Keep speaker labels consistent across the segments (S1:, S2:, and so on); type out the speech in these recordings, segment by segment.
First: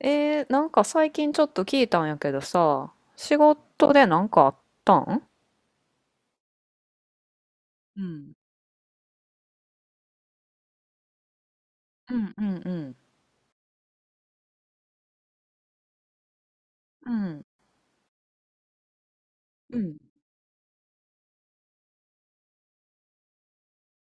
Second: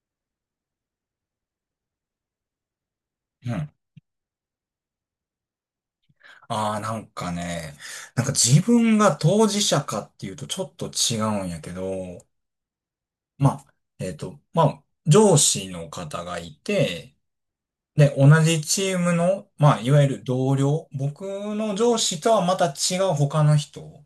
S1: なんか最近ちょっと聞いたんやけどさ、仕
S2: うん。
S1: 事でなんかあったん。
S2: ああ、なんかね、
S1: う
S2: なん
S1: ん、
S2: か自分が当事者かっていうとちょっと違うんやけ
S1: う
S2: ど、
S1: んうんうん
S2: まあ、まあ、上司の方がい
S1: う
S2: て、
S1: ん、
S2: で、同じチームの、ま
S1: う
S2: あ、い
S1: ん、
S2: わゆる同僚、僕の上司とはまた違う他の人っ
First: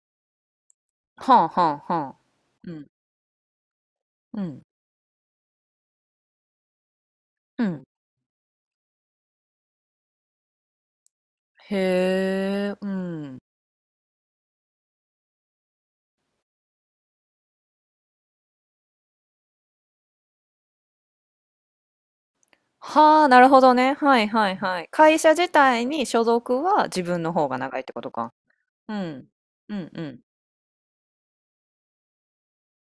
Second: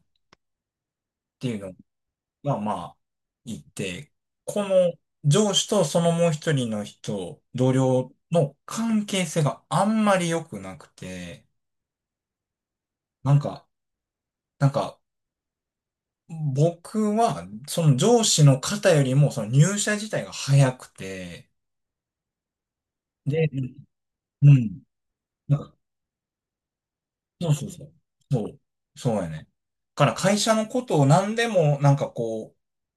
S1: はあ
S2: ていう
S1: はあはあ、
S2: のが、
S1: う
S2: ま
S1: ん。
S2: あ、いて、
S1: うん。
S2: この上司とそのもう一人の人、
S1: う
S2: 同
S1: ん。
S2: 僚の関係性があんまり良くなくて、
S1: へえ、う
S2: な
S1: ん。
S2: んか、なんか、僕は、その上司の方よりも、その入社自体が早くて、
S1: はあ、なる
S2: で、
S1: ほどね。はいは
S2: う
S1: いは
S2: ん。
S1: い。会社自
S2: なんか
S1: 体に所属は自分の方
S2: そう
S1: が
S2: そう
S1: 長いっ
S2: そ
S1: て
S2: う。
S1: ことか。
S2: そう。
S1: う
S2: そう
S1: ん。
S2: やね。
S1: うんう
S2: だから
S1: ん。
S2: 会社のことを何でも、なんかこ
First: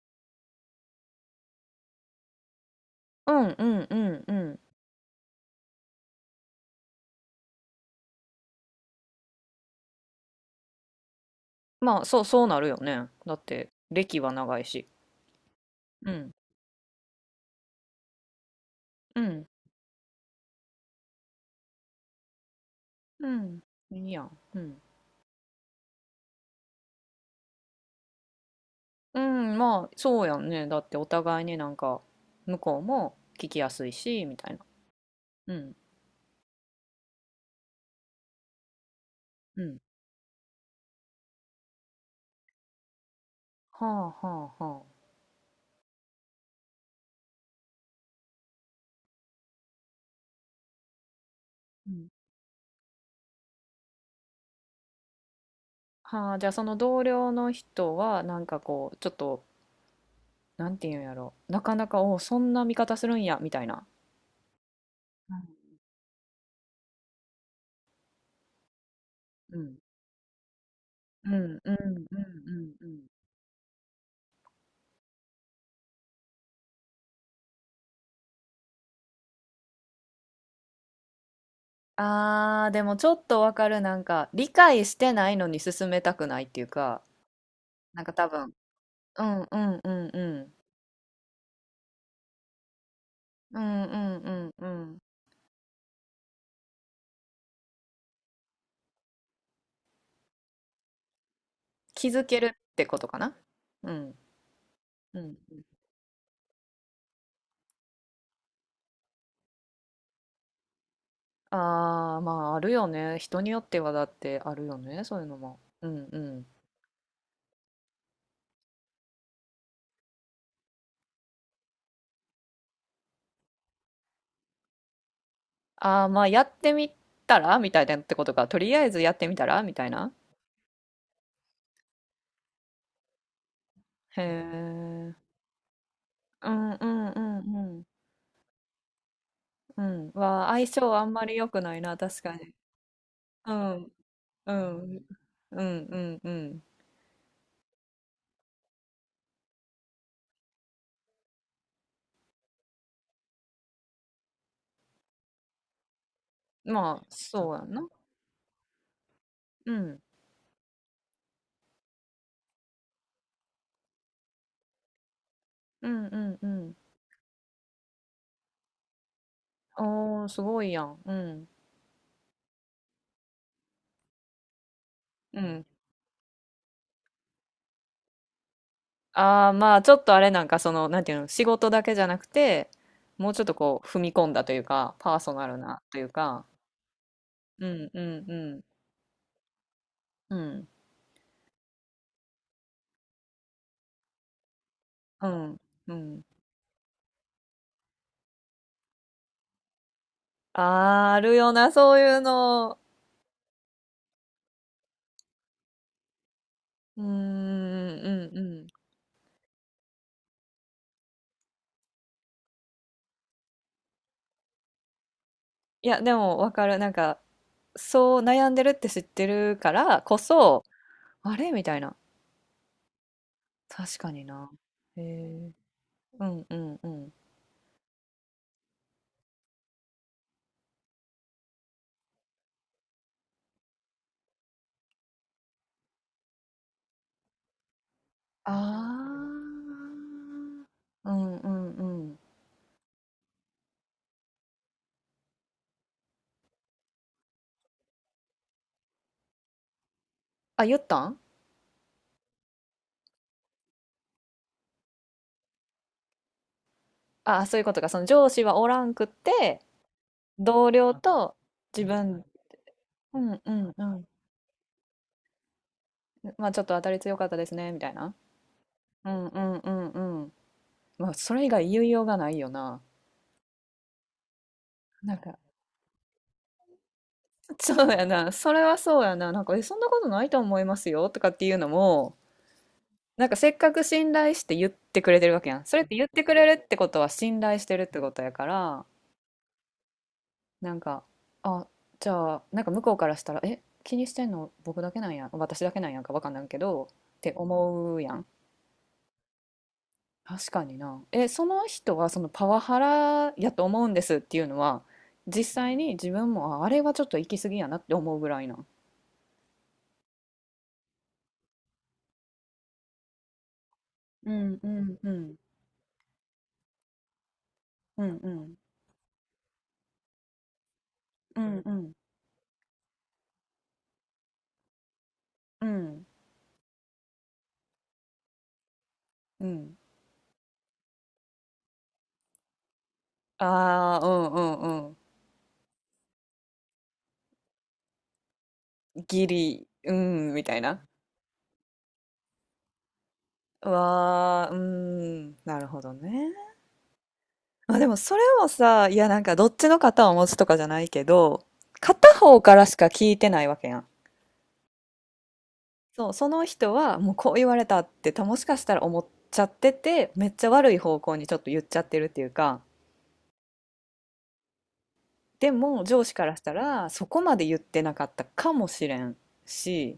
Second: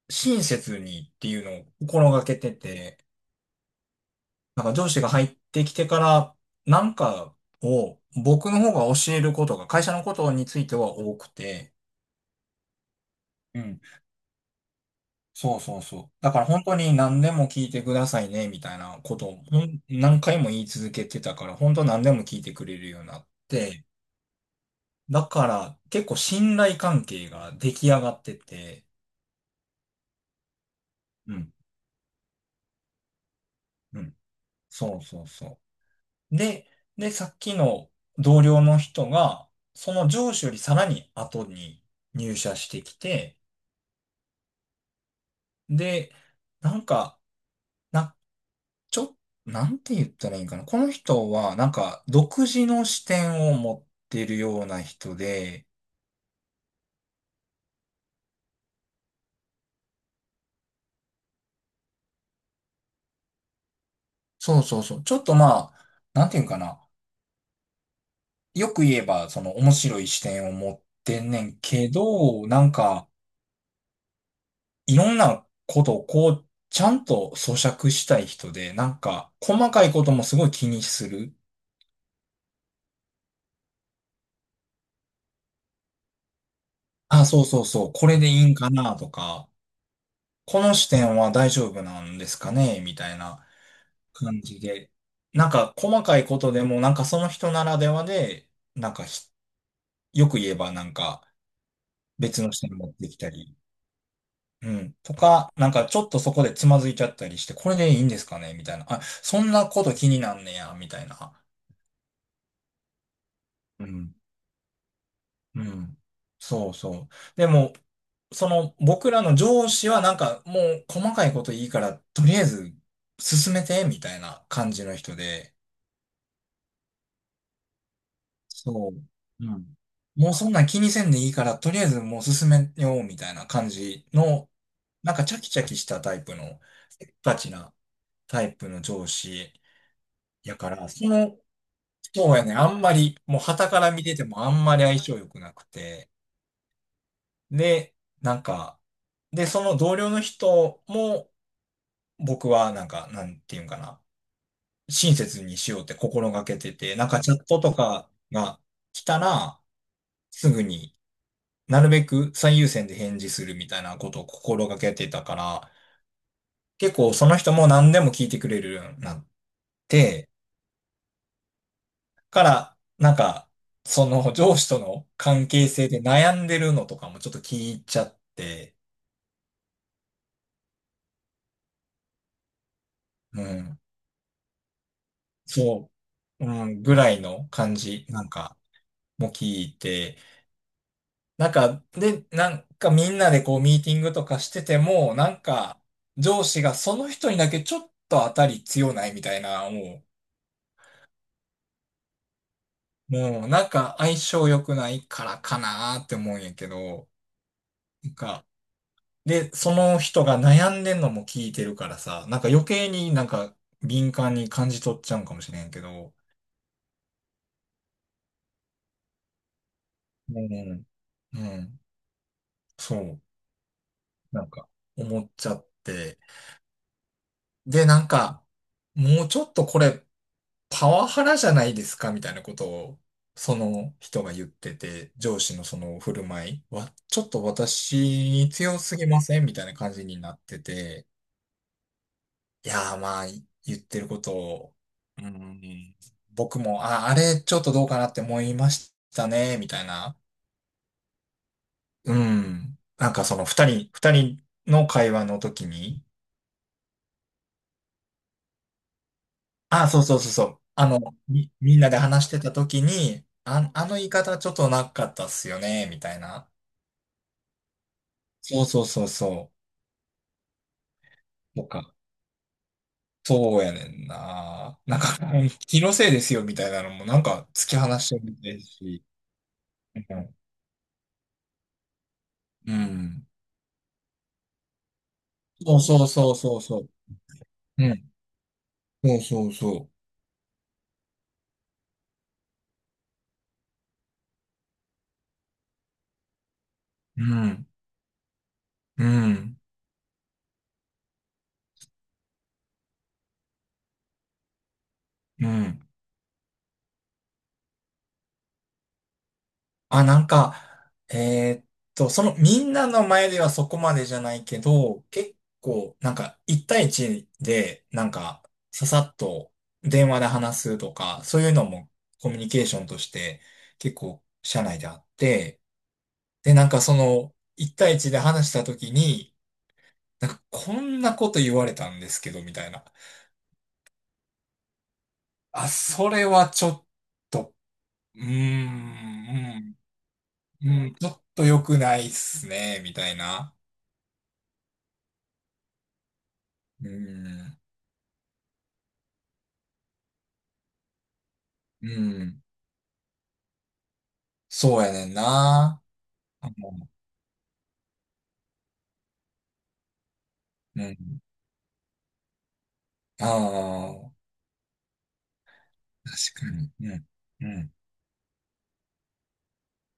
S2: う、親切にっていうのを心がけてて、
S1: うんうんうんうん。
S2: なんか上司が入ってきてから、なんかを僕の方が教えることが、会社のことについては多くて、
S1: まあ、そう、そうなるよね。だって、歴は長いし。
S2: そうそうそう。
S1: う
S2: だ
S1: ん。
S2: から本当に何でも聞いてくださいね、みたいなこ
S1: う
S2: とを
S1: ん。
S2: ほん何回も言い続けてたから、本当何でも聞いてくれるようにな
S1: う
S2: っ
S1: ん。
S2: て、
S1: いいやん。うん。
S2: だから結構信頼関係が出来上がってて、
S1: うん、まあ、そうやんね。だってお
S2: う
S1: 互い
S2: ん、
S1: になんか、向こうも聞きやすい
S2: うん。
S1: し、みたいな。
S2: そうそう
S1: う
S2: そ
S1: ん、
S2: う。で、さっきの同僚の人が、
S1: うん。
S2: その上司よりさらに後に入社してきて、
S1: はあ、はあ、はあ。
S2: で、なんか、なちょっ、なんて言ったらいいんかな。この人は、なん
S1: う
S2: か、
S1: ん。
S2: 独自の視点を持ってるような人で、
S1: はあ、じゃあその同僚の人は、なんかこう、ちょっと、なんていうんやろ。なかなか、おうそんな見方するんや、みたいな。
S2: そうそうそう。ちょっ
S1: う
S2: と
S1: ん、
S2: まあ、なんて言うんかな。よく言えば、その
S1: う
S2: 面
S1: ん、
S2: 白い視点を持って
S1: う
S2: ん
S1: ん、う
S2: ねん
S1: ん、う
S2: け
S1: ん、
S2: ど、
S1: う
S2: なん
S1: ん。うん、
S2: か、いろんなことをこう、ちゃんと咀嚼したい人で、なんか、細かいこともすごい気にする。
S1: あー、でもちょっとわかる。なんか、理解してないのに進めたくないっていうか、
S2: あ、そうそうそう。
S1: なん
S2: こ
S1: か
S2: れで
S1: 多
S2: いい
S1: 分、
S2: んかなと
S1: うん、
S2: か、
S1: うん、うん、うん。
S2: この視点は大丈夫なんですかねみたいな。
S1: うん、うん、う
S2: 感
S1: ん、
S2: じ
S1: う
S2: で。
S1: ん。
S2: なんか細かいことでも、なんかその人ならではで、なんかよく言えばなんか
S1: 気づけ
S2: 別
S1: るっ
S2: の人に
S1: て
S2: 持っ
S1: こと
S2: てき
S1: か
S2: た
S1: な。
S2: り、
S1: うん。
S2: うん、と
S1: うん。
S2: か、なんかちょっとそこでつまずいちゃったりして、これでいいんですかねみたいな。あ、そんなこと気になんねや、みたいな。
S1: ああ、まあ、あるよね。人によって
S2: う
S1: はだっ
S2: ん、
S1: てあるよね。そういうのも。
S2: う
S1: う
S2: ん。
S1: んうん。
S2: そうそう。でも、その僕らの上司はなんかもう細かいこといいから、とりあえず進めて、みたいな感じの人で、
S1: ああ、まあ、やってみたらみたいなってことか。とりあえ
S2: そう。
S1: ずやってみた
S2: う
S1: らみ
S2: ん。
S1: たいな。
S2: もうそんなん気にせんでいいから、とりあえずもう進めようみたいな感じ
S1: へ
S2: の、
S1: え。
S2: なんかチャキチャキしたタイプ
S1: う
S2: の、
S1: んう
S2: せ
S1: ん
S2: っ
S1: う
S2: かちな
S1: んうん
S2: タイプの上司
S1: うん。は
S2: や
S1: 相
S2: から、
S1: 性あ
S2: そ
S1: んまり
S2: の、
S1: 良くないな、確
S2: そ
S1: か
S2: うや
S1: に。
S2: ね、あんまり、もう
S1: う
S2: 傍から
S1: ん
S2: 見ててもあ
S1: う
S2: んまり相
S1: ん
S2: 性良くな
S1: う
S2: く
S1: んう
S2: て、
S1: んう
S2: で、なんか、で、その同僚の人も、僕はなんか、なんていうんかな、親切にしようって心がけ
S1: ん。
S2: てて、
S1: ま
S2: な
S1: あ
S2: んかチャッ
S1: そう
S2: ト
S1: や
S2: と
S1: な。
S2: かが来たら、
S1: うん
S2: すぐに、なるべく最優先で返事するみたいなことを心がけてたから、
S1: うんうんうん。
S2: 結構その人も何でも聞いてくれるようになっ
S1: おー、
S2: て、
S1: すごいやん。うん
S2: から、なんか、その上司との
S1: う
S2: 関
S1: ん。
S2: 係性で悩んでるのとかもちょっと聞いちゃって、
S1: ああ、まあ、ちょっとあれなんか、その、なんていうの、仕事だけじゃなくて、もうち
S2: う
S1: ょっと
S2: ん、
S1: こう、踏み込んだというか、パーソナルな
S2: そ
S1: というか、
S2: う、うん、ぐらいの
S1: う
S2: 感
S1: んう
S2: じ、な
S1: ん
S2: ん
S1: う
S2: か、
S1: ん、
S2: も聞いて、
S1: うん、
S2: なんか、で、なんかみんなでこうミーティングとかしてても、
S1: う
S2: なん
S1: ん、
S2: か、
S1: うん。
S2: 上司がその人にだけちょっと当たり強ないみたいな、もう、
S1: あーあるよな、そういうの。
S2: もうなんか相性良くないからかなーって思うんやけ
S1: うー
S2: ど、
S1: ん、うん、う
S2: なんか、
S1: ん。
S2: で、その人が悩んでんのも聞いてるからさ、なんか余計になんか敏感に感じ取っちゃうんかもしれんけ
S1: いや、
S2: ど、
S1: でも、わかる。なんか、そう悩んでるって知ってるからこ
S2: う
S1: そ、
S2: ん、
S1: あ
S2: う
S1: れみた
S2: ん、
S1: いな。
S2: そう、
S1: 確かに
S2: なん
S1: な。
S2: か
S1: へ
S2: 思っち
S1: え。
S2: ゃって、
S1: うん、うん、うん。
S2: で、なんか、もうちょっとこれ、パワハラじゃないですかみたいなことを、その人が言ってて、上司のその振る舞いは、ちょっと私に強すぎ
S1: あ
S2: ませんみたいな感じになってて、
S1: あ。うん、うん、うん。
S2: いやーまあ、言ってることを、うん、僕も、あ、あれちょっとどうかなって思いましたね、みたいな。
S1: あ、言ったん？
S2: うん。なんかその二人の会話の時に、
S1: ああ、そういうことか。その上司はおらんくって、
S2: あ、そうそうそうそう。
S1: 同
S2: あ
S1: 僚
S2: の、
S1: と
S2: みん
S1: 自
S2: なで
S1: 分、
S2: 話してた時
S1: う
S2: に、
S1: んう
S2: あ、
S1: んう
S2: あの
S1: ん。
S2: 言い方ちょっとなかったっすよね、みたい
S1: ま
S2: な。
S1: あちょっと当たり強かったですね、みたいな。
S2: そうそうそう
S1: うんう
S2: そ
S1: んうんうん。まあそれ以
S2: う。と
S1: 外言い
S2: か。
S1: ようがないよな。
S2: そうやねんな。なん
S1: なん
S2: か、
S1: か、
S2: うん気のせいですよ、みたいなのも、なんか、突き
S1: そ
S2: 放
S1: うや
S2: してる
S1: な。
S2: みた
S1: そ
S2: い
S1: れ
S2: だ
S1: はそう
S2: し。
S1: やな。なんか、え、そんなこ
S2: う
S1: とない
S2: ん。
S1: と思いますよ、とかっていうのも、
S2: う
S1: な
S2: ん
S1: んかせっかく信頼して言ってくれてるわけやん。
S2: そ
S1: そ
S2: う
S1: れって
S2: そ
S1: 言
S2: う
S1: って
S2: そ
S1: く
S2: う
S1: れ
S2: そ
S1: る
S2: う
S1: って
S2: そ
S1: こ
S2: う。
S1: とは信頼してるっ
S2: う
S1: て
S2: ん。
S1: ことやから、
S2: そうそうそ
S1: なんか、あ、じゃあ、なんか向こうからしたら、え、気にしてんの僕だけなんや、私だけなんやんかわかんないけど、っ
S2: う。う
S1: て
S2: ん。
S1: 思うやん。
S2: うん。
S1: 確かにな。え、その人はそのパワハラやと思うんですっていうのは、実
S2: う
S1: 際
S2: ん。
S1: に自分も、あ、あれはちょっと行き過ぎやなって思うぐらいなん？
S2: あ、なんか、そのみんなの前ではそこまでじゃ
S1: う
S2: ない
S1: ん
S2: け
S1: うん
S2: ど、
S1: うん
S2: 結構、なんか、一対一で、
S1: う
S2: なん
S1: んう
S2: か、
S1: ん
S2: ささっと電話で話すとか、
S1: う
S2: そういう
S1: ん
S2: の
S1: う
S2: も
S1: ん
S2: コミュニケーションとして結構社内であって、
S1: うん
S2: で、なんかその、一対一で話した時に、
S1: うん。
S2: なんか、こんなこと言われたんですけど、みたいな。
S1: ああー、うんうんうん。
S2: あ、それはちょっと、うー
S1: ギリ
S2: ん、
S1: うんみたい
S2: うん、
S1: な。
S2: うん、ちょっと良くないっすね、みたいな。
S1: うわー、うん、なるほどね。
S2: うん。
S1: まあでもそれもさ、いやなんかどっちの肩を持つとかじゃないけど、
S2: う
S1: 片方
S2: ん。
S1: からしか聞いてないわけやん。
S2: そうやねんな。
S1: そう、その
S2: あ
S1: 人
S2: の
S1: はもうこう言われたってたもしかしたら思っちゃってて、めっちゃ悪い
S2: う
S1: 方向
S2: ん。
S1: にちょっと言っちゃってるっていうか、
S2: あ
S1: でも上
S2: あ、
S1: 司か
S2: 確
S1: らし
S2: か
S1: た
S2: に。
S1: ら
S2: う
S1: そ
S2: ん。
S1: こまで
S2: う
S1: 言っ
S2: ん。
S1: てなかったかもしれんし、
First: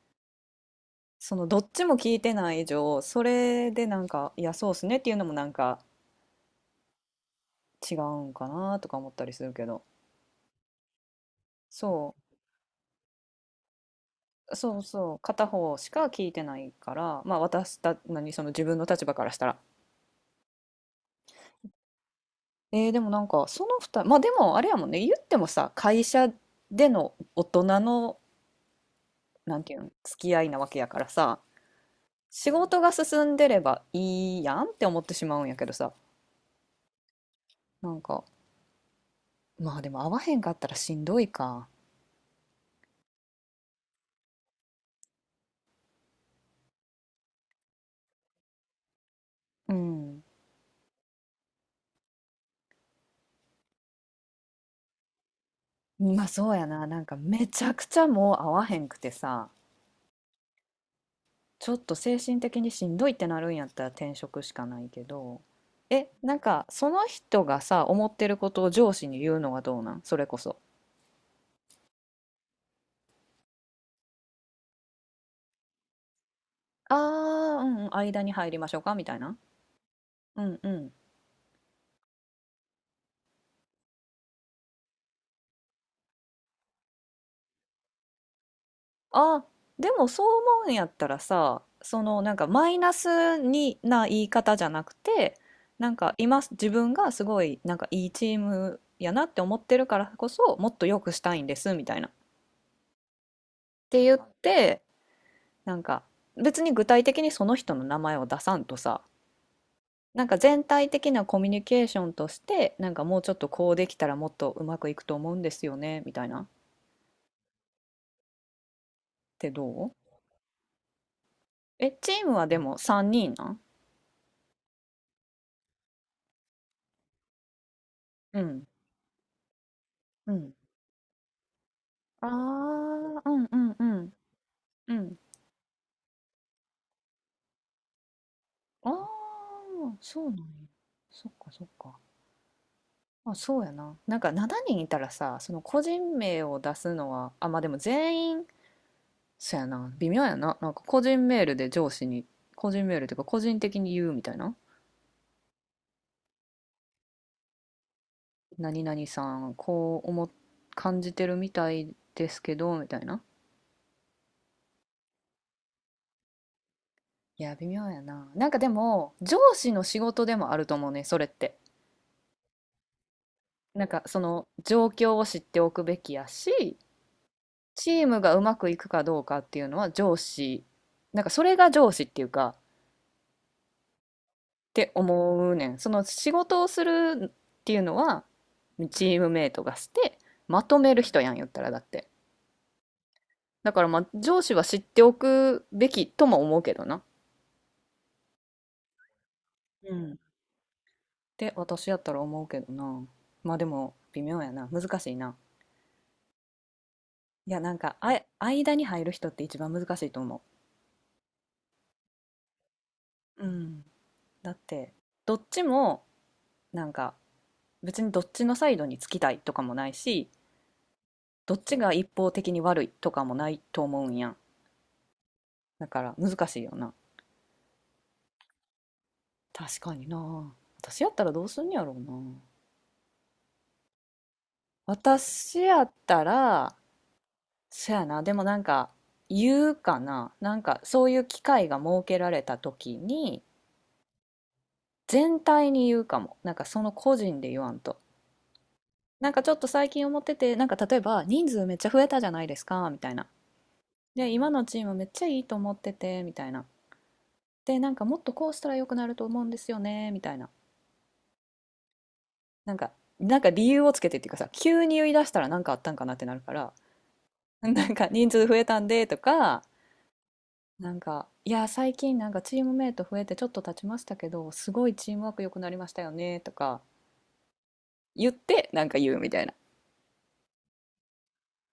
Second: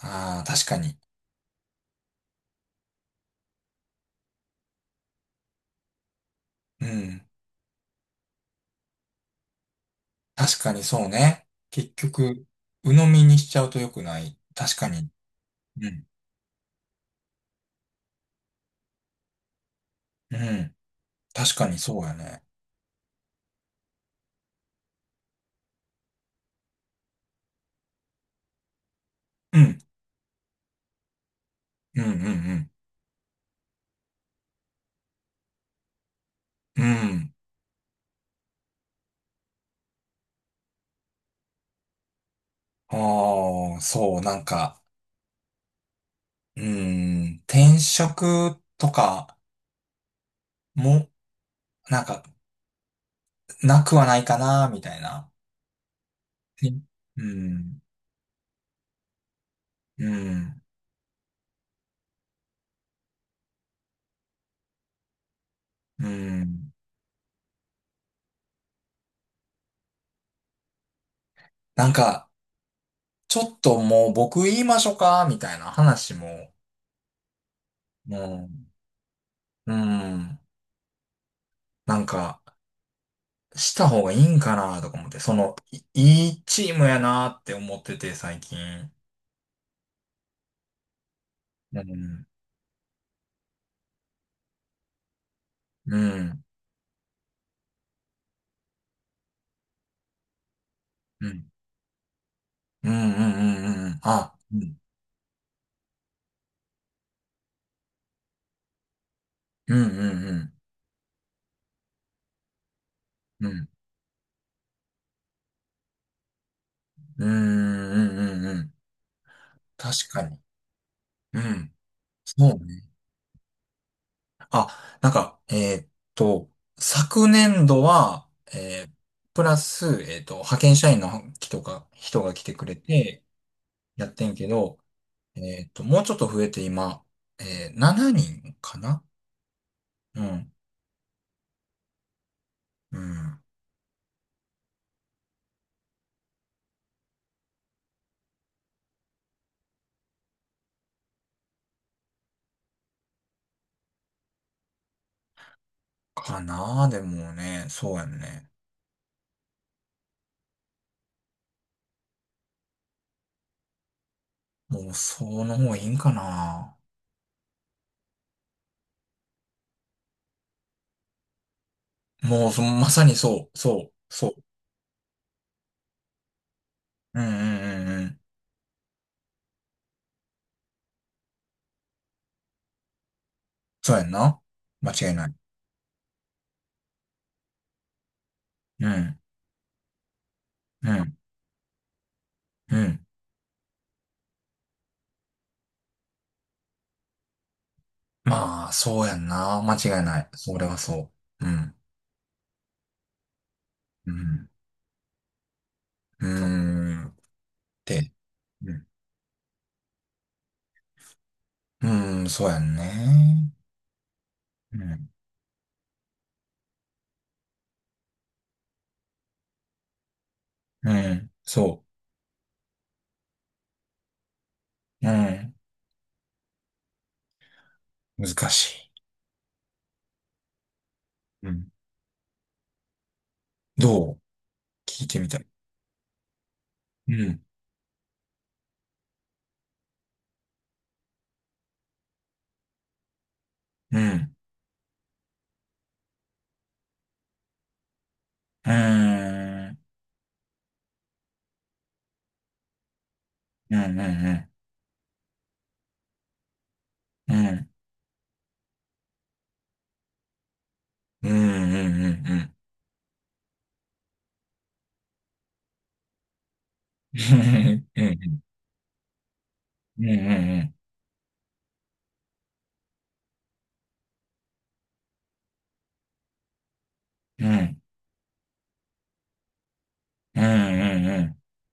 S2: ああ、確かに。
S1: そのどっちも聞いてない以上、それでなんか、いやそうっすねっていうのもなんか
S2: うん。
S1: 違うんかなとか思ったりするけど。
S2: 確かにそうね。結
S1: そう。
S2: 局、鵜呑みにしちゃうと良くない。確
S1: そう
S2: かに。
S1: そう、片方し
S2: う
S1: か
S2: ん。
S1: 聞いてないから、まあ何、その自分の立場からしたら。
S2: うん。確かにそうやね。
S1: えー、でもなんか、その二人、まあでもあれやもんね、言ってもさ、会社での大人の、な
S2: う
S1: んてい
S2: ん。
S1: うの、付き合いなわけやからさ、
S2: うん、う
S1: 仕
S2: ん、
S1: 事が進んでればいいやんって思ってしまうんやけどさ、
S2: うん。うん。
S1: なんか、まあでも会わへんかったらしんどいか。
S2: ああ、そう、なんか、うーん。転職とか
S1: うん。
S2: も、なんか、なくはないかな、みたいな。
S1: まあそうや
S2: ね。
S1: な、なんか
S2: う
S1: めちゃ
S2: ん。
S1: くちゃもう会わへんくてさ、
S2: うん。
S1: ちょっと精神的にしんどいってなるんやったら転職しかないけど、
S2: う
S1: え、なんか
S2: ん。
S1: その人がさ、思ってることを上司に言うのはどうなんそれこそ。
S2: なんか、ちょっともう僕言いましょうかみたいな話も、
S1: ああ、うんうん、間に入りま
S2: も
S1: しょうかみたいな。
S2: う、うん。
S1: うんうん。
S2: なんか、した方がいいんかなとか思って、その、いいいチームやなって思ってて、最近。
S1: あ、でもそう思うんやったらさ、
S2: う
S1: その
S2: ん。
S1: なんかマイナスにな言い方じゃなくて、なん
S2: う
S1: か今
S2: ん。
S1: 自分がすごいなんかいいチームやなって思ってるからこそもっと良くし
S2: う
S1: たいん
S2: ん。
S1: ですみたいな。っ
S2: うんうんうんうんうん。
S1: て言っ
S2: あ、うん。
S1: てなんか別に具体的にその人の名前を出さんとさ、
S2: うん
S1: なん
S2: う
S1: か
S2: ん
S1: 全体的なコミュニケーションとしてなんかもうちょっ
S2: うん。
S1: と
S2: う
S1: こ
S2: ん。
S1: うできたらもっとうまくいくと思うんですよねみたいなっ
S2: うんうんうんうん。
S1: てどう。
S2: 確かに。うん。
S1: えチー
S2: そ
S1: ムはで
S2: う
S1: も
S2: ね。
S1: 3人なん？
S2: あ、なんか、ーっと、昨年度は、
S1: うん
S2: えープラス、
S1: うん、
S2: 派遣社員の人が、
S1: あ
S2: 来てくれ
S1: ー、
S2: て、
S1: うんうんう
S2: や
S1: ん
S2: ってんけど、
S1: うん、
S2: もうちょっと増えて今、7人か
S1: あ
S2: な。
S1: ー
S2: う
S1: そうなんや。
S2: ん。
S1: そっかそっか。
S2: う
S1: あ
S2: ん。
S1: そうやな、なんか7人いたらさその個人名を出すのはまあでも全員そやな、微妙やな。なんか個人メールで上司に、個人メールというか個人的に言うみたいな。
S2: かなでもね、そうやんね。
S1: 何々さん、こう思っ、感じてるみたいですけど、みたいな。
S2: もう、その方がいいんかな。
S1: いや、微妙やな。なんかでも、上司の仕事でもあると思うね、それって。
S2: もう、まさにそう、
S1: なん
S2: そう、
S1: かそ
S2: そう。
S1: の状況を知っておくべきやし、
S2: うんうん
S1: チ
S2: うんう
S1: ー
S2: ん。
S1: ムがうまくいくかどうかっていうのは上司、なんかそれが上司っていうか、
S2: そうやんな。
S1: っ
S2: 間
S1: て
S2: 違いない。
S1: 思うねん。その仕事をするっていうのは
S2: う
S1: チ
S2: ん、
S1: ームメイトがしてまと
S2: う
S1: める
S2: ん、
S1: 人やん言ったらだって。
S2: うん。
S1: だからまあ上司は知っておくべきとも思うけどな。
S2: まあ、そうやんな。間
S1: う
S2: 違い
S1: ん。
S2: ない。それはそう。う
S1: て
S2: ん。
S1: 私やったら思うけどな。まあでも
S2: う
S1: 微妙
S2: ん。
S1: やな。難しいな。
S2: うーん。
S1: いやなんか
S2: で、う
S1: 間に
S2: ん。
S1: 入る人って一番難しいと思
S2: うーん、そうやん
S1: う。う
S2: ね。
S1: ん。だっ
S2: う
S1: て
S2: ん。
S1: どっちもなんか、別にどっちのサイドにつきたいとかもないし、
S2: うん。
S1: どっち
S2: そ
S1: が一方的に悪いとかもないと思うんやん。
S2: う。うん。
S1: だから難しいよな。
S2: 難し
S1: 確かにな。私やったらどう
S2: い。う
S1: すん
S2: ん。
S1: ねやろうな。
S2: どう。聞いてみたい。
S1: 私やったら、
S2: うん。
S1: そやな、でもなんか、言うかな。なんか、そういう機会が設けられた時に、
S2: うん。
S1: 全体に言うかも。なんか、その個人で言わんと。
S2: う
S1: なんかちょっと
S2: ーん。
S1: 最近思ってて、なんか例えば、人数めっちゃ増えたじゃないですか、みたいな。
S2: うん。う
S1: で、今
S2: ん。
S1: のチームめっちゃいいと思ってて、みたいな。
S2: うん。
S1: で、なんかもっとこうしたら良くなると思うんですよね、みたいな。
S2: うん。うん。うん。うん。
S1: なんか、なんか理由をつけてっていうかさ、急に言い出したらなんかあったんかなってなるから、なん
S2: う
S1: か人
S2: ん。
S1: 数増えたんでとか、
S2: うん。うん。
S1: なんか、いや、最近なんかチームメイト増えてちょっと経ちましたけど、すごいチームワーク良くなりましたよねとか
S2: うん。うん。うん。うん。
S1: 言ってなんか言うみたいな、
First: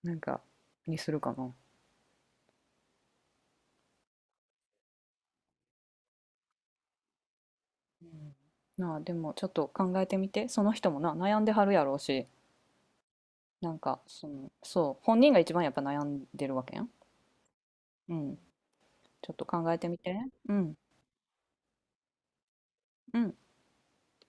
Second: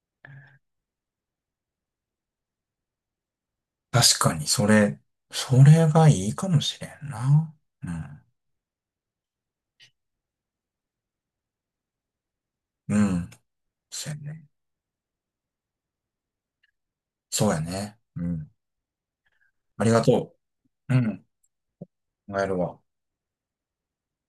S1: なんかにするかな。
S2: 確かに、それがいいかもしれんな。う
S1: う
S2: ん。
S1: ん、なあ、でもちょっと考えてみて、その人もな、悩んではるやろうし、
S2: うん。
S1: なんか
S2: そう
S1: そ
S2: やね。
S1: の、そう、本人が一番やっぱ悩んでるわけやん。
S2: そうやね。
S1: う
S2: う
S1: ん、
S2: ん。
S1: ちょっと考え
S2: あ
S1: て
S2: り
S1: み
S2: が
S1: て。
S2: と
S1: うん、
S2: う。うん。考えるわ。
S1: うん。